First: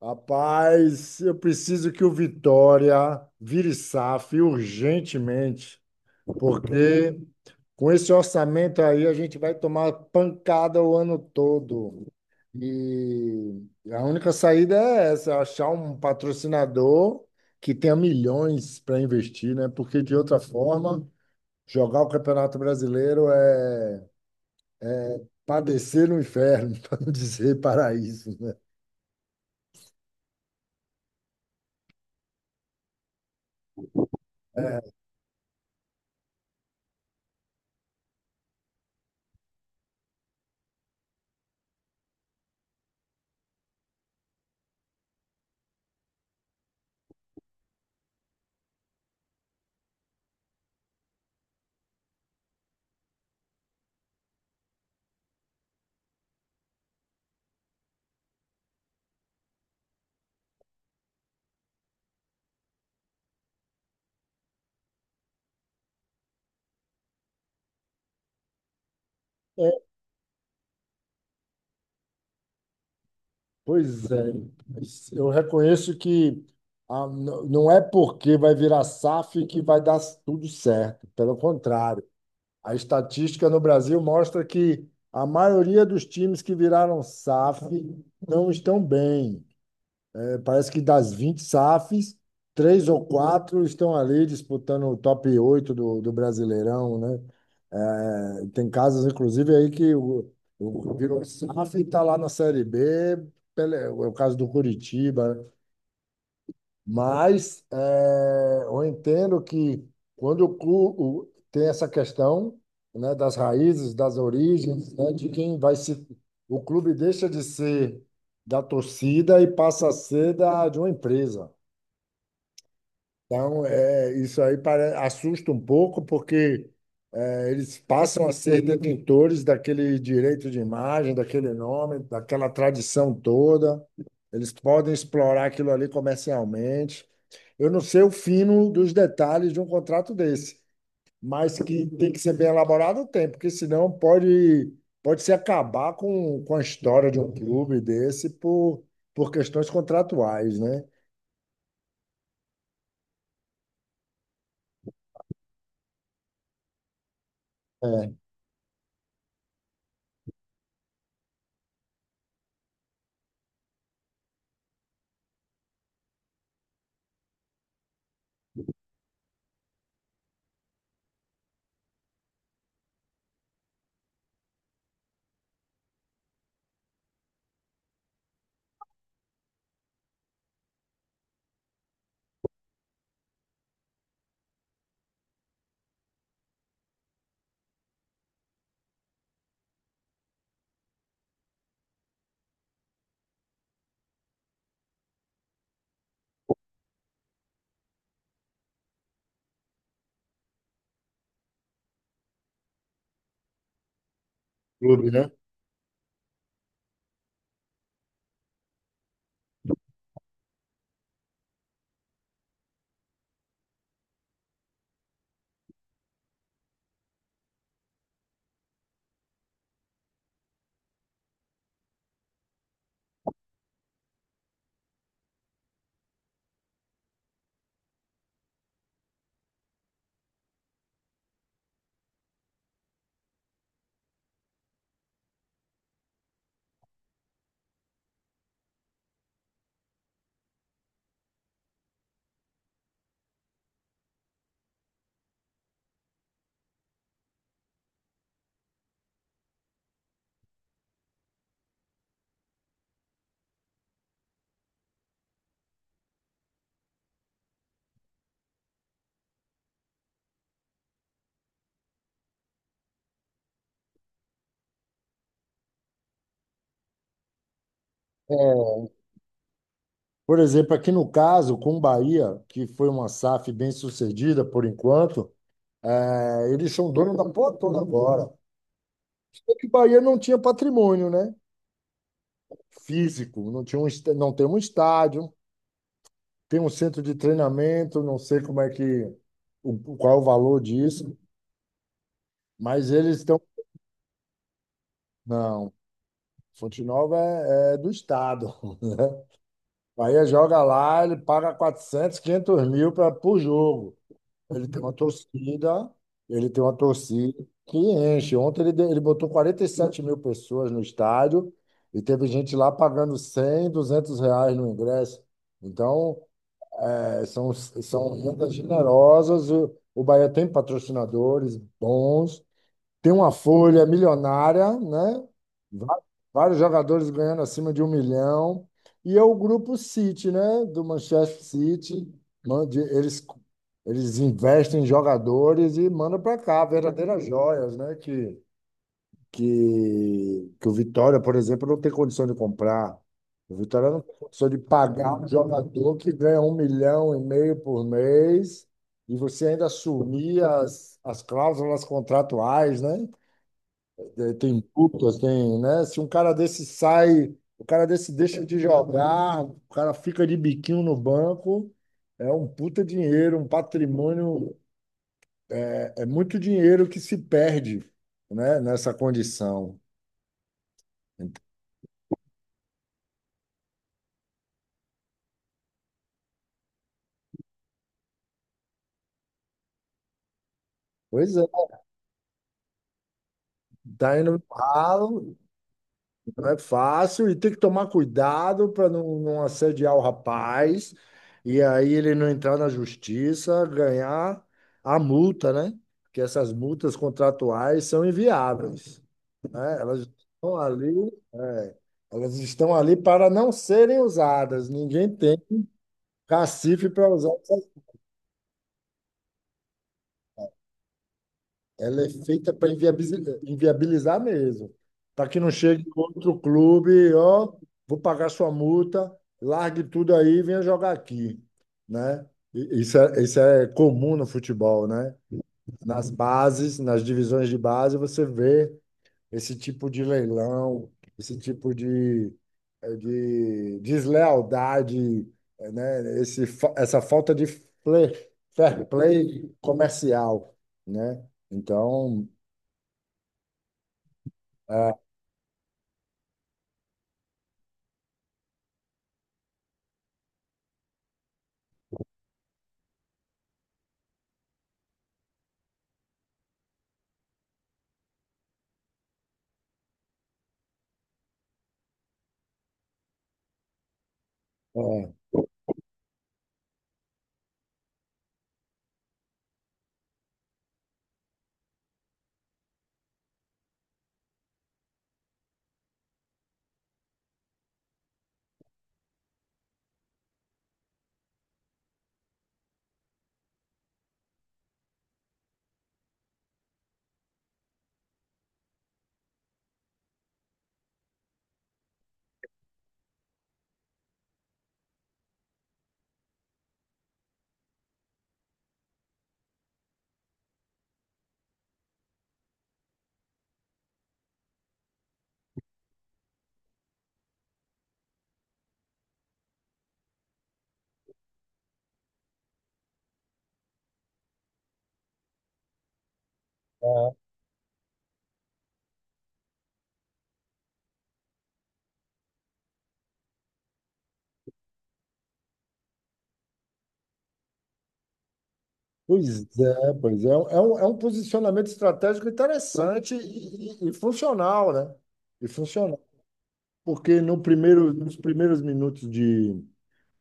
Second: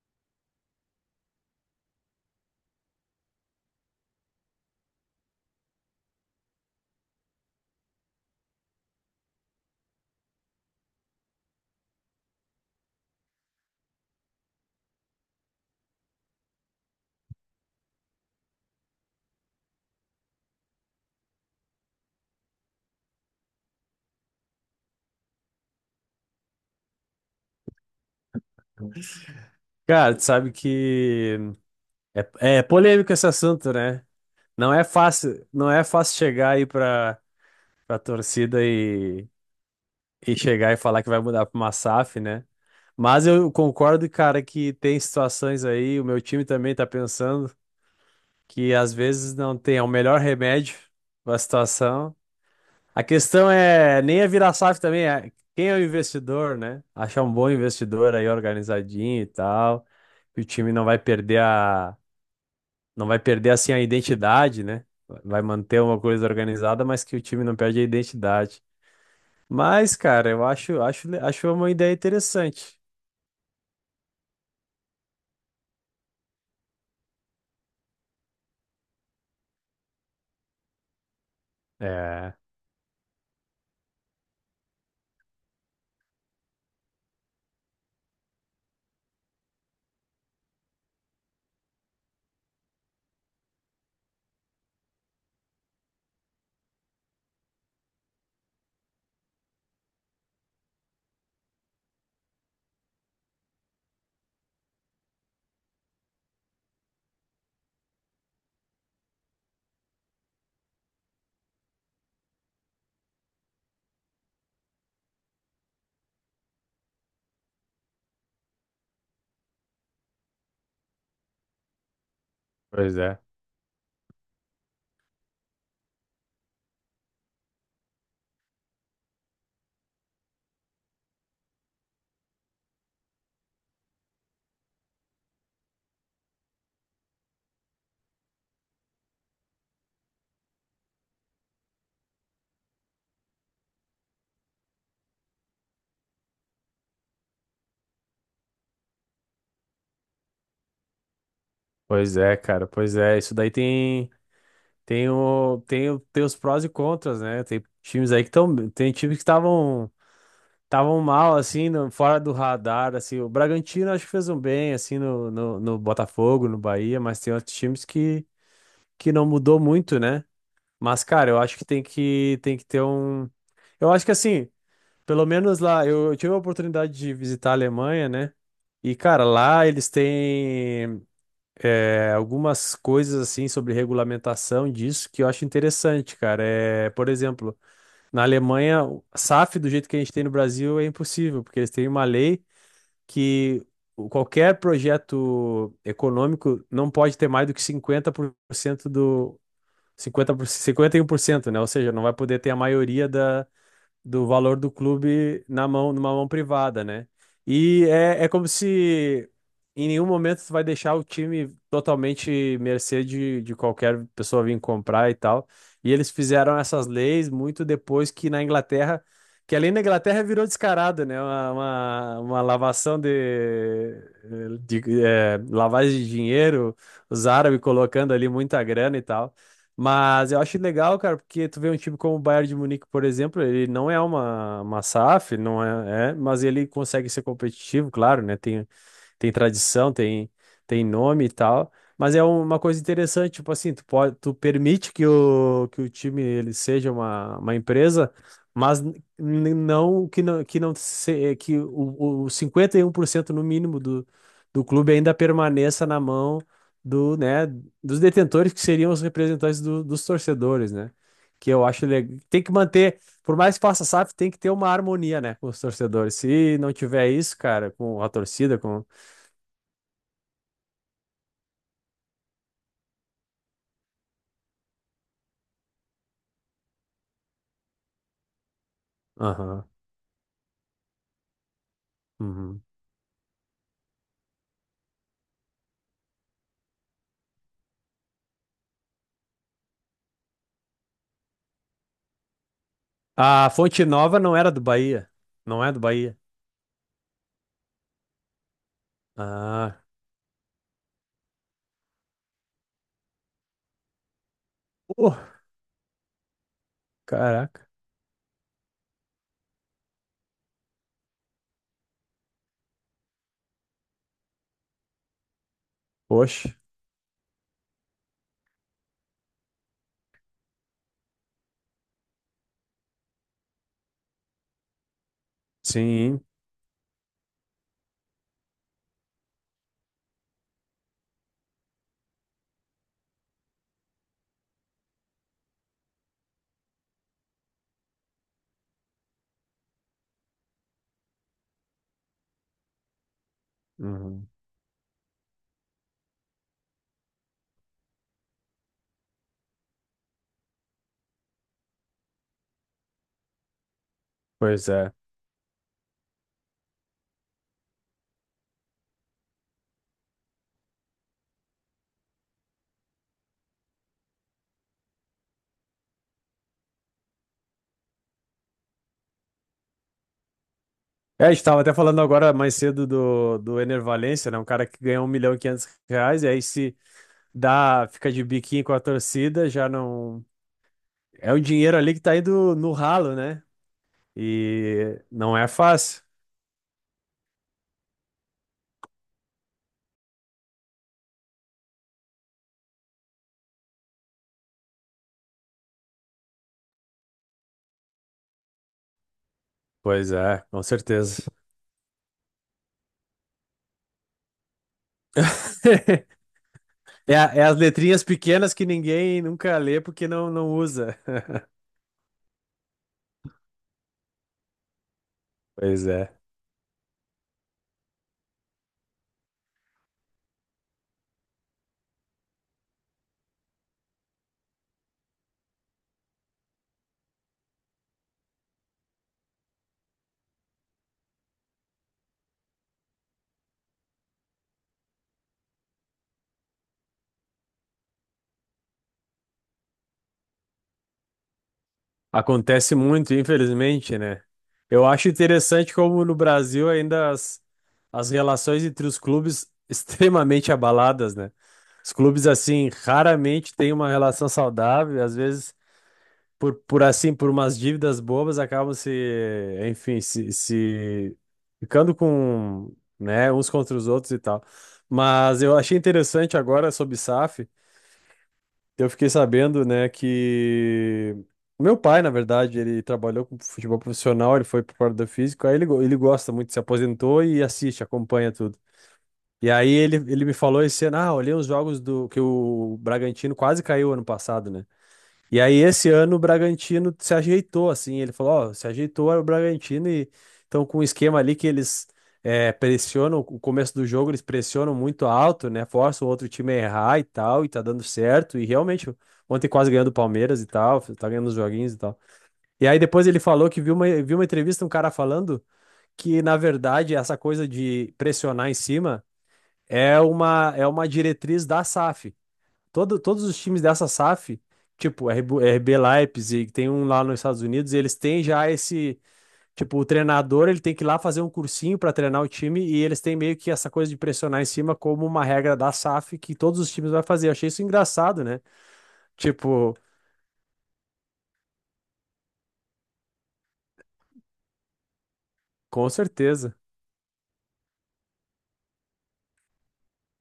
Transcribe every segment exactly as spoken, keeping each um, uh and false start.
Rapaz, eu preciso que o Vitória vire SAF urgentemente, porque com esse orçamento aí a gente vai tomar pancada o ano todo. E a única saída é essa, achar um patrocinador que tenha milhões para investir, né? Porque de outra forma, jogar o Campeonato Brasileiro é padecer no inferno, para não dizer paraíso, né? Cara, tu sabe que é, é polêmico esse assunto, né? Não é fácil, não é fácil chegar aí pra, pra torcida e, e chegar e falar que vai mudar pra uma SAF, né? Mas eu concordo, cara, que tem situações aí, o meu time também tá pensando que às vezes não tem é o melhor remédio pra situação. A questão é nem é virar SAF também, é quem é o investidor, né? Achar um bom investidor aí organizadinho e tal, que o time não vai perder a não vai perder assim a identidade, né? Vai manter uma coisa organizada, mas que o time não perde a identidade. Mas, cara, eu acho, acho, acho uma ideia interessante. Pois é, mas eu reconheço que ah, n- não é porque vai virar SAF que vai dar tudo certo. Pelo contrário, É, a estatística no Brasil mostra que a maioria dos times que viraram SAF não estão bem. Parece que das vinte SAFs, três ou quatro estão ali disputando o top oito do, do Brasileirão, né? É, tem casos, inclusive, aí que o, o virou SAF e está lá na Série B, pele- é o caso do Curitiba, né? Mas é, eu entendo que quando o, clu- o- tem essa questão, né, das raízes, das origens, né, de quem vai se. O clube deixa de ser da torcida e passa a ser da, de uma empresa. pois é. Então, é, isso aí pare- assusta um pouco, porque é, eles passam a ser detentores daquele direito de imagem, daquele nome, daquela tradição toda. Eles podem explorar aquilo ali comercialmente. Eu não sei o fino dos detalhes de um contrato desse, mas que tem que ser bem elaborado, tem, porque senão pode, pode se acabar com, com a história de um clube desse por, por questões contratuais, né? Pois é, cara, pois é. Isso daí tem tem o tem, o- tem os prós e contras, né? Tem times aí que estão tem times que estavam estavam mal assim, no- fora do radar, assim. O Bragantino acho que fez um bem assim no, no, no Botafogo, no Bahia, mas tem outros times que que não mudou muito, né? Mas, cara, eu acho que tem que, tem que ter um. Eu acho que assim, pelo menos lá, eu, eu tive a oportunidade de visitar a Alemanha, né? E, cara, lá eles têm é, algumas coisas assim sobre regulamentação disso que eu acho interessante, cara. É, por exemplo, na Alemanha, o SAF do jeito que a gente tem no Brasil é impossível, porque eles têm uma lei que o- qualquer projeto econômico não pode ter mais do que cinquenta por cento do, cinquenta, cinquenta e um por cento, né? Ou seja, não vai poder ter a maioria da, do valor do Clube, né? clube na mão, numa mão privada, né? E é, é como se em nenhum momento tu vai deixar o time totalmente mercê de, de qualquer pessoa vir comprar e tal. E eles fizeram essas leis muito depois que na Inglaterra, que além da Inglaterra virou descarado, né? Uma, uma, uma lavação de, de eh, lavagem de dinheiro, os árabes colocando ali muita grana e tal. Mas eu acho legal, cara, porque tu vê um time como o Bayern de Munique, por exemplo, ele não é uma, uma SAF, não é, é, mas ele consegue ser competitivo, claro, né? Tem tem tradição, tem, tem nome e tal. Mas é uma coisa interessante, tipo assim, tu pode, tu permite que o, que o time ele seja uma, uma empresa, mas n- n- não que não que não se, é que o, o cinquenta e um por cento no mínimo do, do clube ainda permaneça na mão do, né, dos detentores que seriam os representantes do- dos torcedores, né? Que eu acho legal. Tem que manter, por mais que faça SAF, tem que ter uma harmonia, né, com os torcedores. Se não tiver isso, cara, com a torcida. É. Por exemplo, aqui no caso, com o Bahia, que foi uma SAF bem sucedida por enquanto, é, eles são donos da porra toda agora. Porque Aham. o Bahia não tinha patrimônio, né? Uhum. Físico, não tinha um, est- não tem um estádio, tem um centro de treinamento, não sei como é que, o- qual é o valor disso, mas eles estão. A Fonte Nova não era do Bahia. Não Não, é do Bahia. Fonte Nova é, é do Estado. Ah. Bahia joga lá, ele paga quatrocentos quinhentos mil pra, por jogo. Ele tem uma Uh, torcida, ele tem uma torcida caraca. que enche. Ontem ele, deu- ele botou quarenta e sete mil pessoas no estádio e teve gente lá pagando cem, duzentos reais no ingresso. Então, Poxa. é, são, são rendas generosas. O, o Bahia tem patrocinadores bons, tem uma folha milionária, né? Va- Sim. Vários jogadores ganhando acima de um milhão. E é o grupo City, né? Do Manchester City. Mande- Eles, eles investem em jogadores e mandam para cá verdadeiras joias, né? Que, que, que o Vitória, por exemplo, não tem condição de comprar. O Vitória não tem Uhum. condição de pagar um jogador que ganha um milhão e meio por mês e você ainda assumir as, as cláusulas contratuais, né? Eh, Tem Pois é. putas, tem, né? Se um cara desse sai, o cara desse deixa de jogar, o cara fica de biquinho no banco, é um puta dinheiro, um patrimônio, é, é muito dinheiro que se perde, né? Nessa condição. É, a gente tava até falando agora mais cedo do, do Ener Valencia, né? Um cara que ganhou um milhão e quinhentos reais e aí se dá, fica de biquinho com a torcida, já não... É Pois o é, dinheiro ali que tá indo no ralo, né? tá indo no E ralo, não é fácil. não é fácil, e tem que tomar cuidado para não, não assediar o rapaz, e aí ele não entrar na justiça, ganhar a multa, né? Porque essas multas contratuais são inviáveis, né? Elas Pois é, estão com ali, certeza. é, elas estão ali para não serem usadas. Ninguém tem cacife para É, usar. a- é essa- as letrinhas pequenas que ninguém nunca lê porque não, não usa. Ela é feita para inviabilizar, inviabilizar mesmo, para que não chegue Pois é. outro clube, ó, vou pagar sua multa, largue tudo aí e venha jogar aqui, né? E- Isso é, isso é comum no futebol, né? Nas bases, nas divisões de base, você vê esse tipo de leilão, esse tipo de, eh, de deslealdade, eh, né? Esse, fa- essa falta de fle- fair play comercial, né? Então, Acontece muito, infelizmente, né? Eu ah, acho interessante como no Brasil ainda as, as relações entre os clubes extremamente abaladas, né? Os clubes, assim, raramente têm uma relação saudável, às vezes. por, por assim, por umas dívidas bobas, acabam se, enfim, se, se ficando com, né, uns contra os outros e tal. ah, Mas eu achei interessante agora sobre SAF, eu fiquei sabendo, né, que o meu pai, na verdade, ele trabalhou com futebol profissional, ele foi para o físico, aí ele, go- ele gosta muito, se aposentou e assiste, acompanha tudo. E aí ele, ele me falou esse ano, ah, olhei os jogos do que o Bragantino quase caiu ano passado, né? E aí, esse ano, o Bragantino se ajeitou, assim. Ele falou: Ó, se ajeitou era o Bragantino e estão com um esquema ali que eles eh, pressionam, o começo do jogo eles pressionam muito alto, né? Forçam o outro time a errar e tal, e tá dando certo. E realmente, ontem quase ganhando o Palmeiras e tal, tá ganhando os joguinhos e tal. E aí, depois ele falou que viu uma, viu uma entrevista, um cara falando que, na verdade, essa coisa de pressionar em cima é uma, é uma diretriz da SAF. Todo, todos os times dessa SAF, tipo R B, R B Leipzig, tem um lá nos Estados Unidos, e eles têm já esse, tipo, o treinador, ele tem que ir lá fazer um cursinho para treinar o time e eles têm meio que essa coisa de pressionar em cima como uma regra da SAF que todos os times vão fazer. Eu achei isso engraçado, né? pois Tipo, é, pois é, é um, é um é um posicionamento estratégico interessante e, e- e funcional, né? E com funcional, certeza. porque no primeiro, nos primeiros minutos de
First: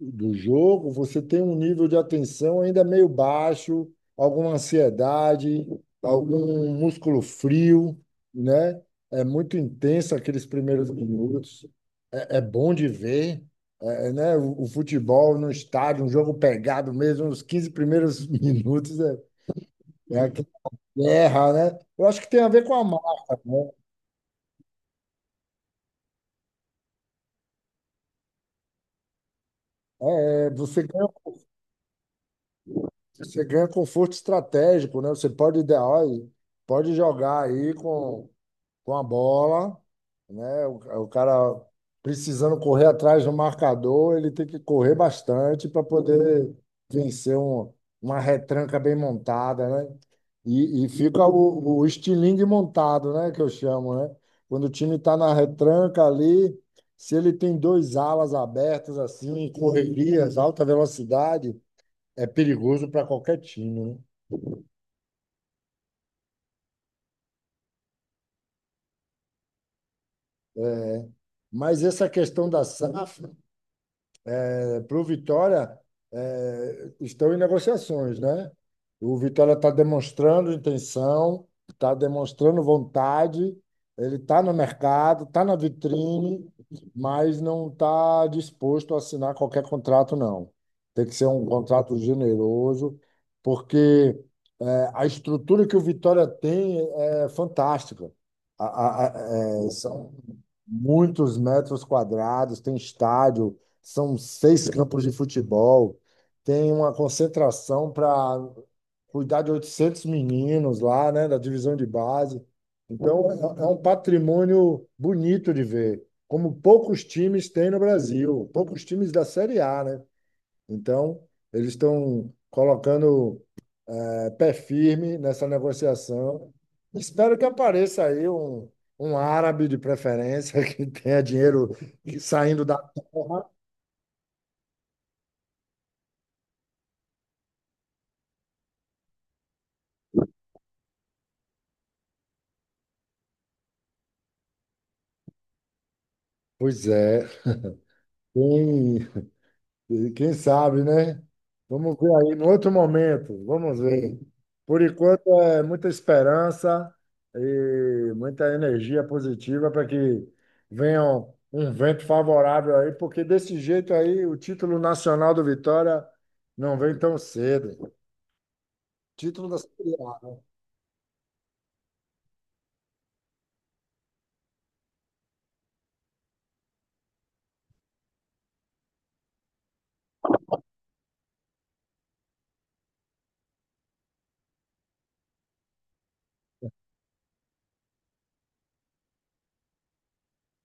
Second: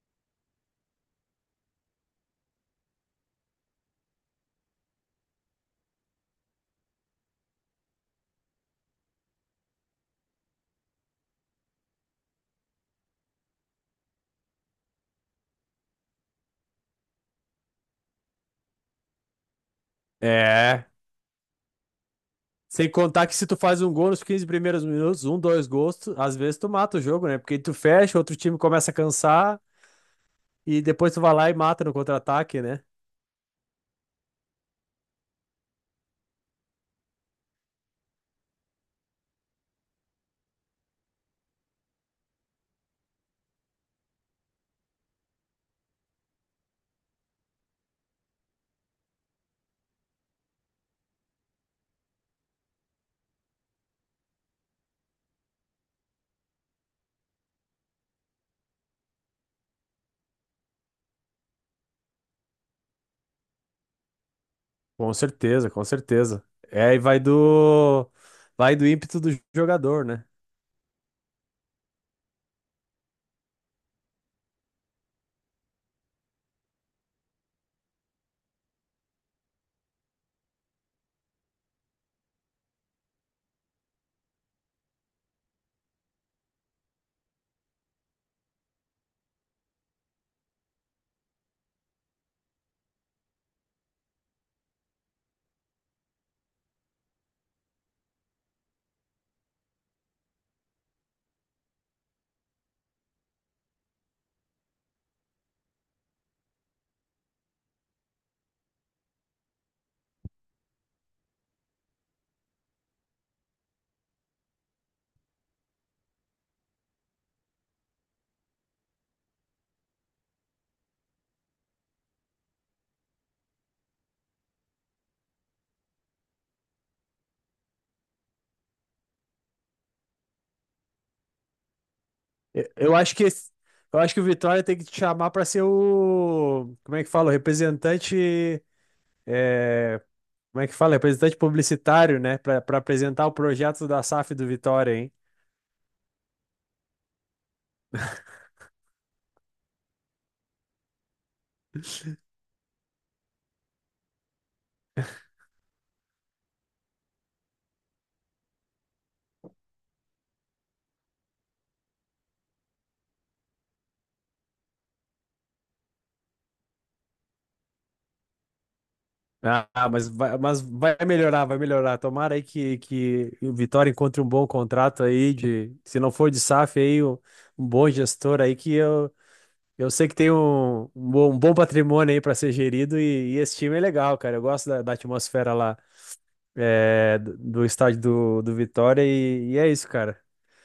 do jogo, você tem um nível de atenção ainda meio baixo, alguma ansiedade, algum músculo frio, né? É muito intenso aqueles primeiros minutos. É é bom de ver, é, é, né? O, o futebol no estádio, um jogo pegado mesmo, os quinze primeiros minutos é, é aquela É. guerra, né? Eu acho que tem a ver com a Sem contar que marca, se tu né? faz um gol nos quinze primeiros minutos, um, dois gols, tu- às vezes tu mata o jogo, né? Porque tu fecha, outro time começa a cansar É, você e ganha, depois tu vai lá e mata no contra-ataque, né? você ganha conforto estratégico, né? Você pode, dar- olha, pode jogar aí com com a bola, né? O, o cara precisando correr atrás do marcador, ele tem que correr bastante para poder vencer um- uma retranca bem montada, né? E, e fica o, o estilingue montado, né? Que eu chamo, né? Quando o time está na retranca ali, se ele tem dois alas abertas assim, correrias, alta velocidade, é perigoso para qualquer time, né? Com certeza, com certeza. É, e vai do vai do ímpeto do jogador, né? É. Mas essa questão da SAF é, para o Vitória é, estão em negociações, né? O Vitória está demonstrando intenção, está demonstrando vontade, ele está no mercado, está na vitrine, mas não está disposto a assinar qualquer contrato, não. Tem que ser um contrato generoso, porque é, a estrutura que o Vitória tem é é fantástica. A- a- a- é, são muitos metros quadrados, tem estádio, são seis campos de futebol, tem uma concentração para cuidar de oitocentos meninos lá, né, da divisão de base. Então, é é um patrimônio bonito de ver, como poucos times têm no Brasil, poucos times da Série A, né? Então, eles estão colocando eh, pé firme nessa negociação. Espero que apareça aí um, um árabe de preferência que tenha dinheiro saindo E- da Eu acho que terra. esse- eu acho que o Vitória tem que te chamar para ser o, como é que fala, o representante, é, como é que fala, representante publicitário, né, Pra para apresentar o projeto da SAF do Vitória, hein? Pois é, Quem, quem sabe, né? Vamos ver aí, no outro momento, vamos ver. Por enquanto, é muita esperança e muita energia positiva para que venha um um vento favorável aí, porque desse jeito aí o título nacional do Vitória não vem tão cedo. Título da Ah, Série mas A. vai, mas vai melhorar, vai melhorar. Tomara aí que, que o Vitória encontre um bom contrato aí de, se não for de SAF aí, um, um bom gestor aí que eu Eu sei que tem um, um bom um bom patrimônio aí para ser gerido e, e esse time é legal, cara. Eu gosto da, da atmosfera lá, é, do, do estádio do, do Vitória e, e é isso, cara.